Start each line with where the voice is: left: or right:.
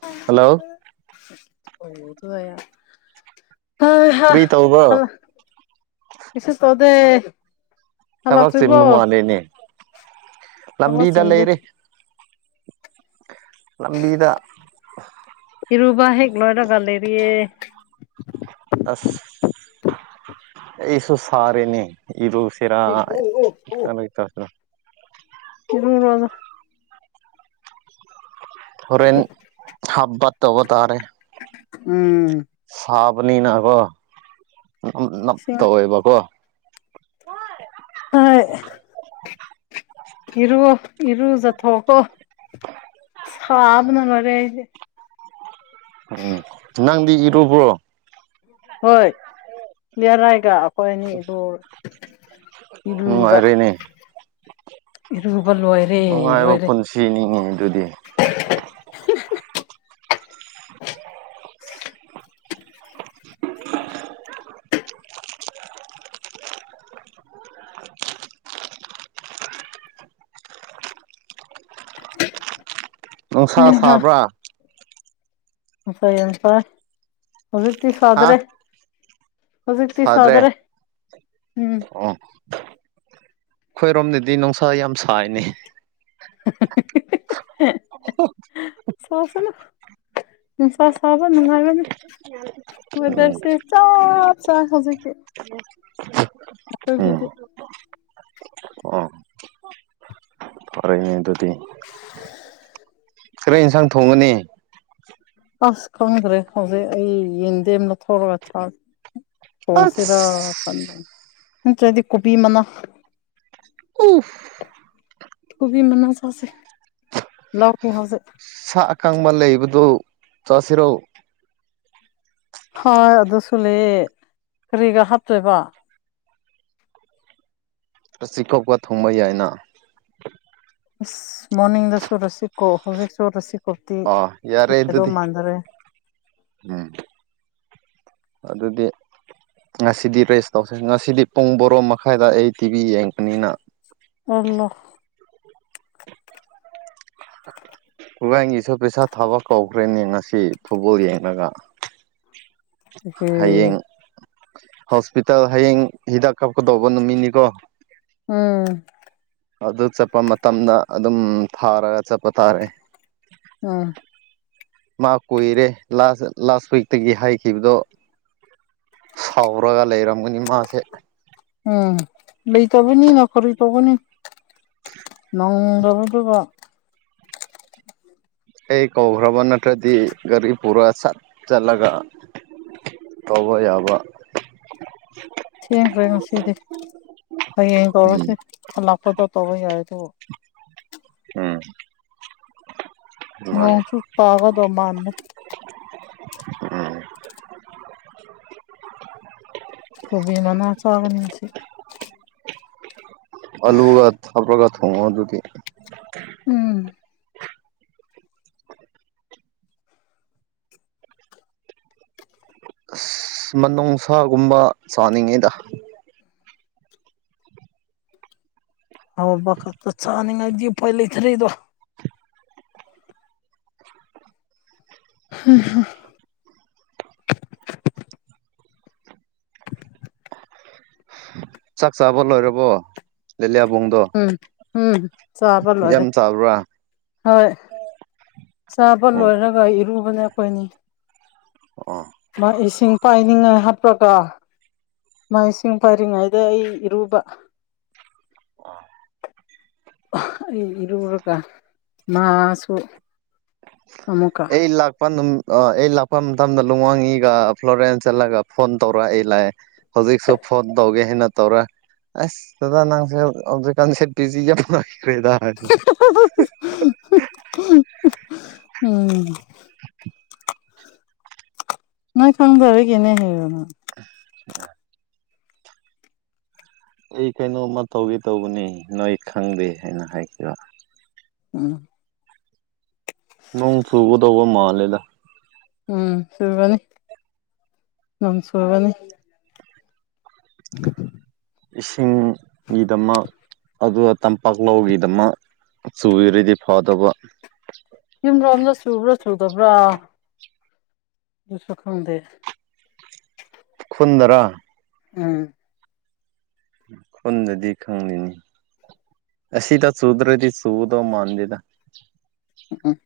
left: ꯇ
right: ꯍꯜꯂꯣ
left: ꯑ
right: ꯔꯔꯤꯇ ꯎꯕ
left: ꯄꯁ ꯇꯗ
right: ꯊꯕꯛ ꯆꯤꯟꯕ ꯃꯥꯜꯂꯦꯅꯦ
left: ꯊꯕꯛ
right: ꯂꯝꯕꯤꯗ
left: ꯆꯤꯟꯗꯦ
right: ꯂꯩꯔꯦ ꯂꯝꯕꯤꯗ
left: ꯏꯔꯨꯕ ꯍꯦꯛꯂꯣꯗꯒ ꯂꯩꯦꯔꯤꯌꯦ
right: ꯑꯁ ꯏꯁꯨ ꯁꯔꯦꯅꯦ ꯏꯗꯨ ꯁꯤꯔꯥ ꯆꯁ
left: ꯏ ꯔꯖ
right: ꯍꯣꯔꯦꯟ ꯍꯥꯞꯕꯥ ꯇꯧꯕꯣ ꯇꯥꯔꯦ
left: ꯎꯝ
right: ꯅꯤꯅ ꯀꯣ ꯅꯞ
left: ꯏꯁꯤꯡ
right: ꯇꯧꯋꯦꯕꯀꯣ [unintelligible]
left: ꯏꯔꯣ ꯏꯔꯨꯖꯠ ꯍꯒꯣ ꯁ꯭ꯋꯥꯕꯅ ꯂꯧꯔꯦꯁꯦ
right: ꯎꯝ ꯅꯪꯗꯤ ꯏꯔꯨꯕ꯭ꯔꯣ
left: ꯍꯣꯏ ꯄꯦꯂꯤꯌꯥꯔꯥꯏꯒ ꯑꯩꯈꯣꯏ ꯑꯅꯤ ꯑꯗꯨ ꯏꯔꯨꯕ
right: ꯅꯨꯡꯉꯥꯏꯔꯦꯅꯦ
left: ꯏꯔꯨꯕ ꯂꯣꯏꯔꯦ
right: ꯅꯨꯡꯉꯥꯏꯕ
left: ꯂꯣꯏꯔꯦ
right: ꯄꯨꯟꯁꯤꯅꯤꯅꯦ ꯑꯗꯨꯗꯤ [unintelligible] ꯅꯨꯡꯁꯥ ꯁꯥꯕ꯭ꯔꯥ
left: ꯁꯥꯏꯟꯁ
right: ꯍꯥ
left: ꯍꯧꯖꯤꯛꯇꯁꯨꯗ꯭ꯔꯦ
right: ꯁꯥꯗ꯭ꯔꯦ
left: ꯍꯧꯖꯤꯛꯇꯛꯇꯤꯁꯗ꯭ꯔꯦ ꯎꯝ
right: ꯑꯣ ꯑꯩꯈꯣꯏꯔꯣꯝꯗꯗꯤ ꯅꯨꯡꯁꯥ ꯌꯥꯝ ꯁꯥꯏꯅꯤ
left: ꯁꯣꯁꯅ ꯁꯥꯕ ꯅꯨꯡꯉꯥꯏꯒꯅꯤ
right: ꯎꯝ
left: ꯋꯦꯗꯔꯁꯦ ꯆꯞ ꯆ ꯍꯧꯖꯤꯛꯀꯤ
right: ꯑꯗꯨ
left: ꯑꯩꯈꯣꯏꯒꯤꯗꯤ
right: ꯑ ꯑꯣꯏꯔꯣꯏꯅꯦ ꯑꯗꯨꯗꯤ ꯈꯔ ꯌꯦꯟꯁꯥꯡ ꯊꯣꯡꯉꯅꯤ
left: ꯑꯁ ꯈꯪ꯭ꯔꯦ ꯍꯧꯖꯤꯦ ꯑꯩ ꯌꯦꯟꯗꯦꯅ ꯊꯔꯒ ꯆ ꯐꯣꯁꯤꯔ
right: ꯑꯁ
left: ꯐꯥꯟꯗ ꯅꯠꯇ꯭ꯔꯗꯤ ꯀꯣꯕꯤ ꯃꯅꯥ
right: ꯎ
left: ꯀꯨꯕꯤ ꯃꯅꯖꯁꯦ ꯂ ꯍꯧꯖꯦ
right: ꯁꯥ ꯑꯀꯕ ꯂꯩꯕꯗꯨ ꯆꯁꯤꯔꯥꯎ
left: ꯍꯣꯏ ꯑꯗꯨꯁꯨ ꯂꯩꯌꯦ ꯀꯔꯤꯒ ꯍꯥꯞꯇꯣꯏꯕ
right: ꯆ ꯆꯤꯈꯨꯞꯀ ꯊꯣꯡꯕ ꯌꯥꯏꯅ
left: ꯃꯣꯔꯅꯤꯡꯗꯁꯨ ꯔꯁꯤꯛꯈꯣ ꯍꯧꯖꯤꯛꯁꯨ ꯔꯁꯤꯛꯣ
right: ꯑ ꯌꯥꯔꯦ ꯑꯦꯗꯨꯗꯤ ꯎꯝ ꯑꯗꯨꯗꯤ ꯉꯁꯤꯗꯤ ꯔꯦꯁ ꯇꯧꯁ ꯉꯁꯤꯗꯤ ꯄꯨꯡ ꯕꯣꯔꯣ ꯃꯈꯥꯏꯗ ꯑꯩ ꯇꯤꯚꯤ ꯌꯦꯡꯉꯛꯄꯅꯤꯅ
left: ꯑꯣꯜꯂꯣ
right: [unintelligible] ꯈꯨꯒꯥꯏꯒꯤꯁꯨ ꯄꯩꯁꯥ ꯊꯥꯕ ꯀꯧꯈ꯭ꯔꯦꯅꯦ ꯉꯁꯤ ꯐꯨꯠꯕꯣꯜ ꯌꯦꯡꯂꯡꯉꯒ
left: ꯍꯝ
right: ꯍꯣꯁꯄꯤꯇꯥꯜ ꯍꯌꯦꯡ ꯍꯤꯗꯥꯛ ꯀꯥꯞꯀꯗꯧꯕ ꯅꯨꯃꯤꯠꯅꯤꯀꯣ
left: ꯎꯝ
right: ꯑꯗꯨ ꯆꯠꯄ ꯃꯇꯝꯗ ꯑꯗꯨꯝ ꯊꯥꯔꯒ ꯆꯠꯄ ꯇꯥꯔꯦ
left: ꯎꯝ
right: ꯃꯥ ꯀꯨꯏꯔꯦ ꯂꯥꯁ ꯂꯥꯁ ꯋꯤꯛꯇꯒꯤ ꯍꯥꯏꯈꯤꯕꯗꯣ ꯁꯥꯎꯔꯒ ꯂꯩꯔꯝꯒꯅꯤ ꯃꯥꯁꯦ
left: ꯎꯝ ꯂꯩꯇꯕꯅꯤ ꯅꯈꯧꯔꯤ ꯇꯧꯕꯅꯤ ꯅꯪꯗ‌ꯣ [inaudible] ꯗꯨꯗꯤꯀ‌ꯣ
right: ꯑꯩ ꯀꯧꯈ꯭ꯔꯕ ꯅꯠꯇ꯭ꯔꯗꯤ ꯒꯥꯔꯤ ꯄꯨꯔꯥ ꯁꯠ ꯆꯠꯂꯒ ꯇꯧꯕ ꯌꯥꯕ
left: ꯊꯦꯡꯈ꯭ꯔꯦ ꯉꯁꯤꯗꯤ ꯍꯌꯦꯡ
right: ꯎꯝ
left: ꯇꯧꯔꯁꯦ ꯍꯜꯂꯛꯄꯗ ꯇꯧꯔ ꯌꯥꯏ ꯇꯣ
right: ꯎꯝ ꯃꯥꯅꯦ
left: ꯅꯣꯡꯁꯨ ꯇꯥꯒꯗꯣ ꯃꯥꯟꯗ‌ꯦ
right: ꯎꯝ
left: ꯀꯣꯚꯤ ꯃꯅꯥ ꯆꯥꯒꯅꯤꯁꯤ
right: ꯑꯂꯨꯒ ꯊꯕꯔꯒ ꯊ‌ꯣꯡꯉ‌ꯣ ꯑꯗꯨꯗꯤ
left: ꯎꯝ
right: ꯑꯁ ꯃꯅꯨꯡꯁꯥꯒꯨꯝꯕ ꯆꯥꯅꯤꯡꯉꯤꯗ
left: ꯍꯥꯎꯕ ꯈꯛꯇ ꯆꯅꯤꯡꯉꯥꯗꯤ ꯎꯄꯥꯏ ꯂꯩꯇꯔ‌ꯦꯗꯣ ꯍ ꯍ
right: ꯆꯥꯛ ꯆꯥꯕ ꯂꯣꯏꯔꯕꯣ ꯂꯤꯂꯤꯌꯥꯕꯨꯡꯗꯣ
left: ꯎꯝ ꯎꯝ ꯆꯥꯕ
right: ꯌꯥꯝ
left: ꯂꯣꯏꯔꯦ
right: ꯆꯥꯕ꯭ꯔꯥ
left: ꯍꯣꯏ ꯆꯥꯕ ꯂꯣꯏꯔꯒ ꯏꯔꯨꯕꯅꯦ ꯈ‌ꯣꯏꯅꯤ
right: ꯑꯣ
left: ꯃꯥꯒꯤ ꯏꯁꯤꯡ ꯄꯥꯏꯅꯤꯡꯉꯥꯏ ꯍꯥꯞꯄꯒ ꯃꯥ ꯏꯁꯤꯡ ꯄꯥꯏꯔꯤꯉꯩꯗ ꯑꯩ ꯏꯔꯨꯕ ꯑꯩ ꯏꯔꯨꯔꯒ ꯃꯥꯁꯨ ꯑꯃꯨꯛꯀ
right: ꯑꯩ ꯂꯥꯛꯄ ꯅꯨ ꯑ ꯑꯩ ꯂꯥꯛꯄ ꯃꯇꯝꯗ ꯂꯨꯋꯥꯡꯒꯤꯒ ꯐ꯭ꯂꯣꯔꯦꯟꯁ ꯆꯠꯂꯒ ꯐꯣꯟ ꯇꯧꯔ ꯑꯩ ꯂꯥꯛꯑꯦ ꯍꯧꯖꯤꯛꯁꯨ ꯐꯣꯟ ꯇꯧꯒꯦ ꯑꯩꯅ ꯇꯧꯔ ꯑꯁ ꯗꯥꯗꯥ ꯅꯪꯁꯦ ꯍꯧꯖꯤꯛꯀꯥꯟꯁꯦ ꯚꯤꯖꯤ ꯌꯥꯝ ꯂꯩ
left: [unintelligible] ꯎꯝ
right: [unintelligible]
left: ꯅꯣꯏ ꯈꯪꯗꯔ‌ꯣ ꯑꯩꯒꯤꯅꯦ ꯍꯥꯏꯕꯅ
right: [unintelligible] ꯑꯩ ꯀꯩꯅꯣꯝꯃ ꯇꯧꯒꯦ ꯇꯧꯕꯅꯤ ꯅꯣꯏ ꯈꯪꯗꯦ ꯍꯥꯏꯅ ꯍꯥꯏꯈꯤꯕ
left: ꯑꯥ
right: ꯅꯣꯡ ꯆꯨꯒꯗꯧꯕ ꯃꯥꯜꯂꯦꯗ
left: ꯎꯝ ꯆꯨꯒꯅꯤ ꯅ‌ꯣꯡ ꯁꯨꯒꯅꯤ [inaudible]
right: ꯏꯁꯤꯡꯒꯤꯗꯃꯛ ꯑꯗꯨꯒ ꯇꯝꯄꯥꯛ ꯂꯧꯒꯤꯗꯃꯛ ꯆꯨꯔꯗꯤ ꯐꯗ‌ꯣꯕ
left: ꯆꯨꯗꯕ꯭ꯔ‌ꯣ ꯗꯨꯁꯨ ꯈꯪꯗꯦ
right: ꯄꯨꯟꯗꯔꯥ
left: ꯎꯝ
right: ꯈꯨꯟꯗꯗꯤ ꯈꯪꯂꯤꯅꯤ ꯑꯁꯤꯗ ꯆꯨꯗ꯭ꯔꯗꯤ ꯆꯨꯒꯗꯧ ꯃꯥꯥꯟꯗꯦꯗ
left: [unintelligible]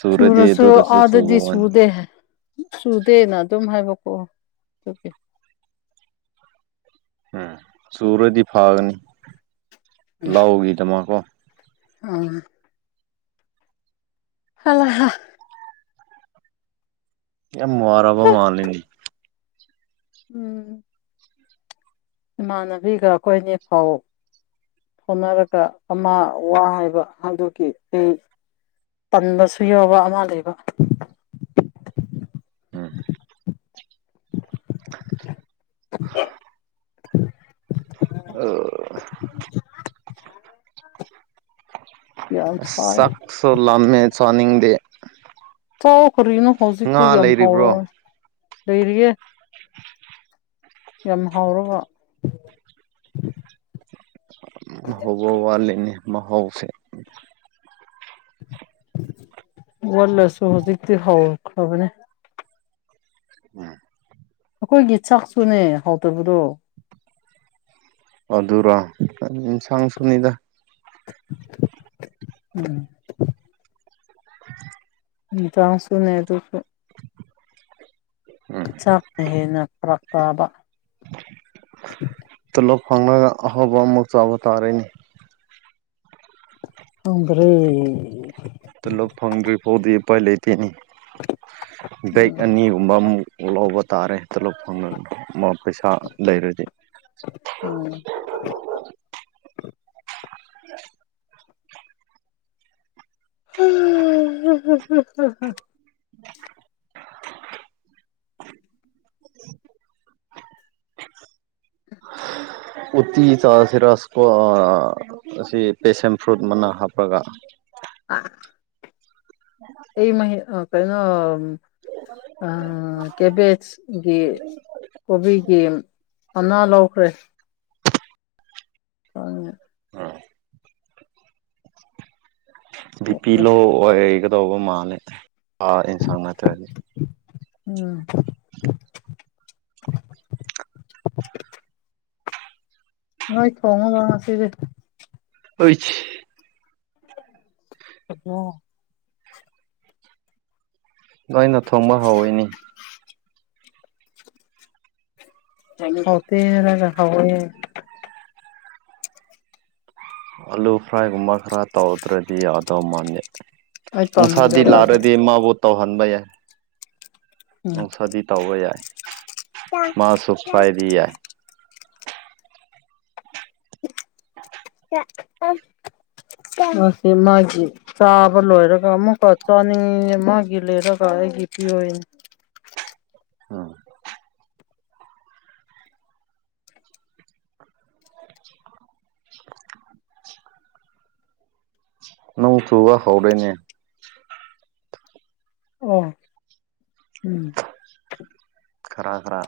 right: ꯆꯨꯔꯗꯤ
left: ꯆꯨꯔꯁꯨ
right: ꯑꯗꯨꯗꯁꯨ
left: ꯑꯥꯗꯗꯤ
right: ꯆꯨꯕ ꯋꯥꯅꯤ
left: ꯆꯨꯗꯦ ꯍꯦ ꯆꯨꯗꯦꯅ ꯑꯗꯨꯝ ꯍꯥꯏꯕ ꯑꯣ ꯗꯨꯀꯤ
right: ꯎꯝ ꯆꯨꯔꯗꯤ ꯐꯥꯒꯅꯤ ꯂꯥꯎꯒꯤꯗꯃꯛꯀꯣ
left: ꯑꯝ ꯍꯜꯂꯥꯍꯥ
right: ꯌꯥꯝ ꯋꯥꯔꯥꯕ ꯃꯥꯜꯂꯦꯅꯦ
left: ꯎꯝ ꯏꯃꯥꯟꯅꯕꯤꯒ ꯑꯈꯣꯏ ꯑꯅꯤ ꯐꯥꯎ ꯍꯣꯠꯅꯔꯒ ꯑꯃ ꯋꯥ ꯍꯥꯏꯕ ꯑꯗꯨꯒꯤ ꯑꯩ ꯇꯟꯕꯁꯨ ꯌꯥꯎꯕ ꯑꯃ ꯂꯩꯕ
right: ꯎꯝ
left: [inaudible]
right: ꯑ [unintelligible]
left: [inaudible]
right: ꯑꯁ
left: ꯁꯥꯏ
right: ꯆꯥꯛꯁꯨ ꯂꯝꯃꯦ ꯆꯥꯅꯤꯡꯗꯦ
left: ꯆꯥꯋ ꫭꯀꯔꯤꯅꯣ ꯍꯧꯖꯤꯛꯇꯤ
right: ꯉꯥ
left: ꯌꯥꯝ
right: ꯂꯩꯔꯤꯕ꯭ꯔꯣ
left: ꯍꯥꯎꯔꯝꯅꯤ ꯂꯩꯔꯤꯌꯦꯦ ꯌꯥꯝ ꯍꯥꯎꯔꯕ [inaudible]
right: [unintelligible] ꯍꯧꯕ ꯋꯥꯂꯤꯅꯦ ꯃꯍꯥꯎꯁꯦ
left: ꯋꯥꯂꯥꯁꯨ ꯍꯨꯖꯤꯛꯇꯤ ꯍꯧꯈ꯭ꯔ꯭ꯕꯅꯦ
right: [unintelligible]
left: ꯑꯈꯣꯏꯒꯤ ꯆꯥꯛꯁꯨꯨꯅꯦ ꯍꯥꯎꯇꯕꯗꯣ
right: ꯑꯗꯨꯔꫭ‌ ꯑꯗꯨꯗꯤ ꯏꯁꯥꯡ ꯁꯨꯅꯤꯗ
left: [unintelligible] ꯎꯝ
right: [inaudible]
left: ꯏꯟꯇ꯭ꯔꯥꯁꯨꯅꯦ ꯑꯗꯨꯒ ꯆꯥꯛꯅ ꯍꯦꯟꯅ ꯐꯔꯛ ꯇꯥꯕ
right: ꯇꯣꯂꯣꯞ ꯐꯪꯂꯒ ꯑꯍꯥꯎꯕ ꯑꯃꯨꯛ ꯆꯥꯎꯕ ꯇꯥꯔꯦꯅꯦ
left: ꯈꯪꯗꯔꯦ
right: ꯇꯨꯂꫭꯞ ꯐꯪꯗ꯭ꯔꯤ ꯐꯥꯎꯗꯤ ꯎꯄꯥꯏ ꯂꯩꯇꯦꯅꯦ ꯗꯦꯛ
left: ꯎꯝ
right: ꯑꯅꯤꯒꯨꯝꯕ ꯃꯨꯛ ꯑꫭ ꯂꯧꯕ ꯇꯥꯔꯦ ꯍꯦꯇ ꯂ ꯇꫭꯂꫭꯞ ꯐꯪꯉꯕꯗꯤ ꯃꯥ ꯄꯩꯁꯥ ꯂꯩꯔꯗꯤ
left: ꯎꯝ
right: [unintelligible]
left: [unintelligible]
right: ꯎꯠꯇꯤ ꯆꯥꯁꯤꯔ ꯁꯀꯣ ꯑ-ꯑꯁꯤ ꯄꯦꯁꯦꯝ ꯐ꯭ꯔꯨꯠ ꯃꯅꯥ ꯍꯥꯞꯄꯒ
left: ꯑꯥ ꯑꯩ ꯃꯍꯤ ꯑ ꯀꯩꯅꯣꯝ ꯑ ꯀꯦꯕꯦꯠꯁ ꯒꯤ ꯀꯣꯕꯤꯒꯤ ꯃꯅꯥ ꯂꯧꯈ꯭ꯔꯦ ꯈꯪꯉꯦ
right: ꯑꯥ ꯕꯤꯄꯤ ꯂꯣ ꯑꯣꯏꯒꯗꯧꯕ ꯃꯥꯜꯂꯦ ꯑꯥ ꯑꯦꯟꯁꯥꯡ ꯅꯠꯇ꯭ꯔꯗꯤ
left: ꯎꯝ [inaudible] ꯅꫭꯏ ꯊꯣꯉꯕ ꯉꯁꯤꯗꯤ
right: ꯑꯨꯏꯠꯁ
left: ꯑꯣ
right: ꯅꯣꯏꯩꯅ ꯊꯨꯝꯕ ꯍꯧꯋꯏꯅꯤ
left: ꯐꯥꯎ ꯍꯋꯥ
right: ꯑꯥꯂꯨ ꯐ꯭ꯔꯥꯏꯒꯨꯝꯕ ꯈꯔ ꯇꯧꯗ꯭ꯔꯗꯤ ꯌꯥꯗꯧ ꯃꯥꯂꯦ
left: ꯑꯩ
right: ꯅꯨꯡꯁꯥꯗꯤ
left: ꯇꯧꯅꯤꯡꯗꯕ ꯑꯗꯣ
right: ꯂꯥꯛꯔꯗꯤ ꯃꯥꯕꯨ ꯇꯧꯍꯟꯕ ꯌꯥꯏ
left: ꯎꯝ
right: ꯅꯨꯡꯁꯥꯗꯤ ꯇꯧꯕ ꯌꯥꯏ ꯃꯥꯁꯨ ꯈꯥꯏꯗꯤ ꯌꯥꯏ [unintelligible]
left: [unintelligible] ꯃꯁꯤꯁꯤ ꯃꯥꯒꯤ ꯆꯥꯕ ꯂꯣꯏꯔꯒ ꯑꯃꯨꯛꯀ ꯆꯅꯤ ꯃꯥꯒꯤ ꯂꯩꯔꯒ [unintelligible]
right: [inaudible] ꯎꯝ ꯅꯣꯡ ꯆꯨꯕꯥ ꯍꯧꯔꯦꯅꯦ
left: ꯑꯣ ꯎꯝ
right: ꯈꯔ ꯈꯔ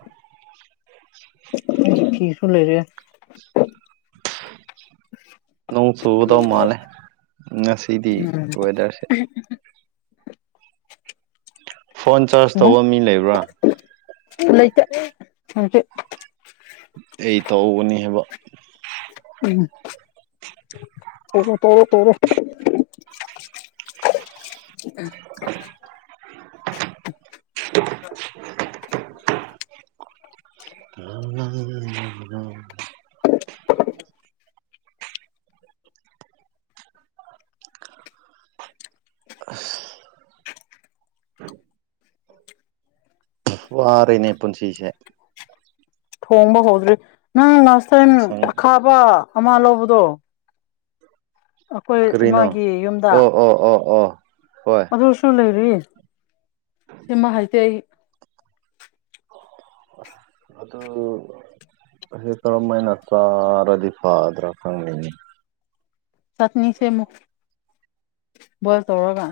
left: ꯐꯤꯁꯨ ꯂꯩꯔꯦ
right: ꯅꯣꯡ ꯆꯨꯗꯧ ꯃꯥꯂꯦ ꯉꯁꯤꯗꯤ ꯋꯦꯗꯔꯁꯦ ꯐꯣꯟ ꯆꯥꯔꯖ
left: ꯎꯝ
right: ꯇꯧꯕ ꯃꯤ ꯂꯩꯕ꯭ꯔꯥ
left: ꯂꯩꯇꯦ
right: ꯑꯩ [unintelligible]
left: ꯎꯝ ꯇꯔꯦ ꯇꯔꯦ [unintelligible] [unintelligible]
right: ꯋꯥꯔꯦꯅꯦ ꯄꯨꯟꯁꯤꯁꯦ
left: ꯊꯣꯡꯕ ꯍꯧꯗ꯭ꯔꯤ ꯅꯪ ꯂꯥꯁ ꯇꯥꯏꯝ
right: ꯏꯟꯁꯥꯡ
left: ꯑꯈꯥꯕ ꯑꯃ ꯂꯧꯕꯗꯣ ꯑꯩꯈꯣꯏ
right: ꯀꯔꯤꯅꯣ
left: ꯏꯃꯥꯒꯤ ꯌꯨꯝꯗ
right: ꯑꯣ ꯑꯣ ꯑꯣ ꯑꯣ ꯍꯣꯏ
left: ꯑꯗꯨꯁꯨ ꯂꯩꯔꯤ ꯁꯤꯃ ꯍꯥꯏꯗꯤ ꯑꯩ
right: ꯑꯁ ꯑꯗꯨ ꯍꯦ ꯇ ꯃꯥꯏꯅ ꯆ ꯔꯗꯤ ꯐꯥꯗ꯭ꯔ ꯐꯪꯅꯤ
left: ꯆꯠꯅꯤꯁꯦ ꯇꯧꯔꯒ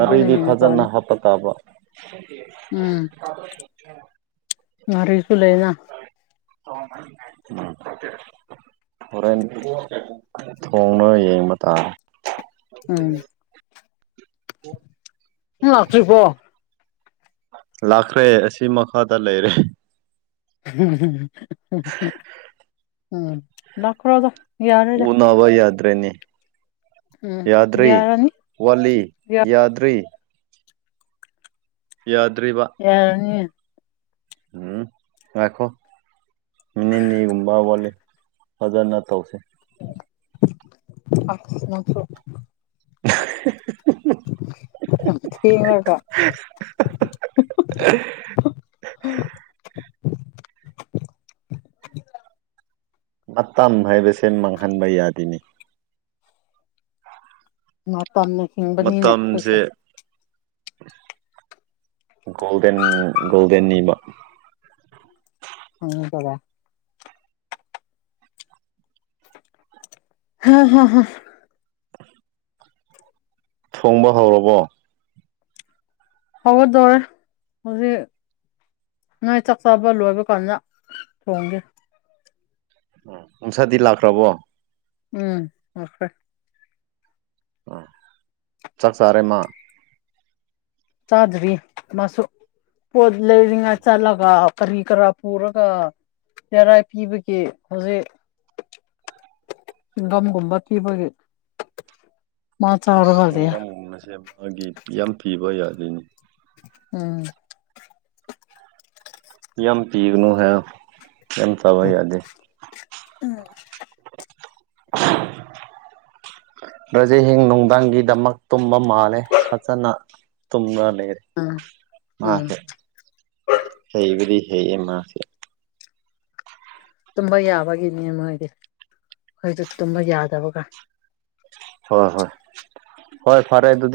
left: ꯑꯗꯨꯅ ꯍꯦꯟꯅ
right: ꯐꯖꯅ
left: ꯐꯅꯤ
right: ꯍꯥꯞꯄ ꯇꯥꯕ
left: ꯎꯝ ꯉꯔꯤꯁꯨ ꯂꯩꯅ
right: [unintelligible] ꯍꯣꯔꯦꯟ ꯊꯣꯡꯅ ꯌꯦꯡꯕ ꯇꯥꯔꯦ
left: ꯎꯝ ꯅꯪ ꯂꯥꯛꯇ꯭ꯔꯤꯕꯣ
right: [unintelligible] ꯂꯥꯛꯈ꯭ꯔꯦ ꯑꯁꯤ ꯃꯈꯥꯗ ꯂꯩꯔꯦ
left: ꯎꯝ ꯂꯥꯈꯔꯣꯗ
right: ꯎꯅꯥꯋꯥ ꯌꯥꯗ꯭ꯔꯦꯅꯦ
left: ꯎꯝ
right: ꯌꯥꯗꯔꯤ
left: ꯌꯥꯔꯅꯤ
right: ꯋꯥꯠꯂꯤ ꯌꯥꯗꯔꯤ ꯌꯥꯗ꯭ꯔꯤꯕ
left: ꯌꯥꯔꯅꯤ
right: ꯎꯝ ꯉꯥꯏꯈꯣ ꯅꯤꯅꯤꯒꯨꯝꯕꯥ ꯐꯖꯅ ꯇꯧꯁꯤ
left: [unintelligible]
right: [unintelligible]
left: ꯊꯦꯡꯔꯒꯥ [unintelligible]
right: ꯃꯇꯝ ꯍꯥꯏꯕꯁꯦ ꯃꯥꯡꯍꯟꯕ ꯌꯥꯗꯅꯤ
left: ꯃꯇꯝꯅ ꯍꯤꯡꯕꯅꯤꯅ ꯑꯩꯈꯣꯏꯁꯦ
right: ꯃꯇꯝꯁꯦ [unintelligible] ꯒꯣꯜꯗꯦꯟ ꯒꯣꯜꯗꯦꯟ ꯅꯤꯃ
left: ꯈꯪꯗꯕ ꯍꯥ ꯍꯥ ꯍꯥ
right: ꯊꯣꯡꯕ ꯍꯧꯔꯕꯣ꯫
left: ꯍꯧꯒꯗꯣꯔ ꯍꯧꯖꯤꯛ꯫ ꯅ ꯆꯥꯛꯆꯥꯥꯕ ꯂꯣꯏꯕ ꯀꯥꯟꯗꯥ ꯊꯣꯡꯒꯦ꯫
right: ꯎ ꯅꯨꯡꯁꯥꯗꯤ ꯂꯥꯛꯈ꯭ꯔꯕꯣ꯫
left: ꯎꯝ ꯂꯥꯛꯈ꯭ꯔꯦ꯫
right: ꯆꯥꯛꯆꯥꯥꯔꯦ ꯃꯥ꯫
left: ꯆꯥꯗ꯭ꯔꯤ ꯃꯥꯁꯨ ꯄꯣꯠ ꯂꯩꯔꯤꯉꯩ ꯆꯠꯂꯒ꯫ ꯀꯔꯤ ꯀꯔꯥ ꯄꯨꯔꯒ ꯏꯦꯔꯥꯏ ꯄꯤꯕꯒꯤꯦ ꯍꯧꯖꯤꯛ꯫ ꯁꯤꯟꯒꯝꯒꯨꯝꯕ ꯊꯤꯕꯒ꯫
right: ꯑꯁ ꯆꯤꯡꯒꯥꯝꯒꯨꯝꯕꯁꯦ ꯃꯥꯒꯤ ꯌꯥꯝ ꯄꯤꯕ ꯌꯥꯗꯣꯏꯅꯤ꯫
left: ꯎꯝ꯫
right: ꯌꯥꯝ ꯄꯤꯔꯅ ꯍꯥꯏ ꯌꯥꯝꯅ ꯊꯥꯕ ꯌꯥꯗꯦ꯫
left: ꯎꯝ꯫
right: [inaudible] ꯔꯕ꯭ꯔꯖꯦ ꯍꯌꯦ ꯅꯨꯡꯗꯥꯡꯒꯤꯗꯃꯛ ꯇꯨꯝꯕ ꯃꯥꯜꯂꯦ ꯐꯖꯅ ꯇꯨꯝ
left: ꯎꯝ ꯎꯝ
right: ꯃꯥꯁꯦ ꯍꯩꯕꯗꯤ ꯍꯦꯌꯦ ꯃꯥꯁꯦ
left: ꯇꯨꯝꯕ ꯌꯥꯕꯒꯤꯅꯦ ꯃꯣꯏꯗꯤ ꯑꯩꯣꯏꯗꯤ ꯇꯨꯝꯕ ꯌꯥꯗꯕꯒ
right: ꯍꯣꯏ ꯍꯣꯏ ꯍꯣꯏ ꯐꯔꯦ ꯑꯗꯨꯗꯤ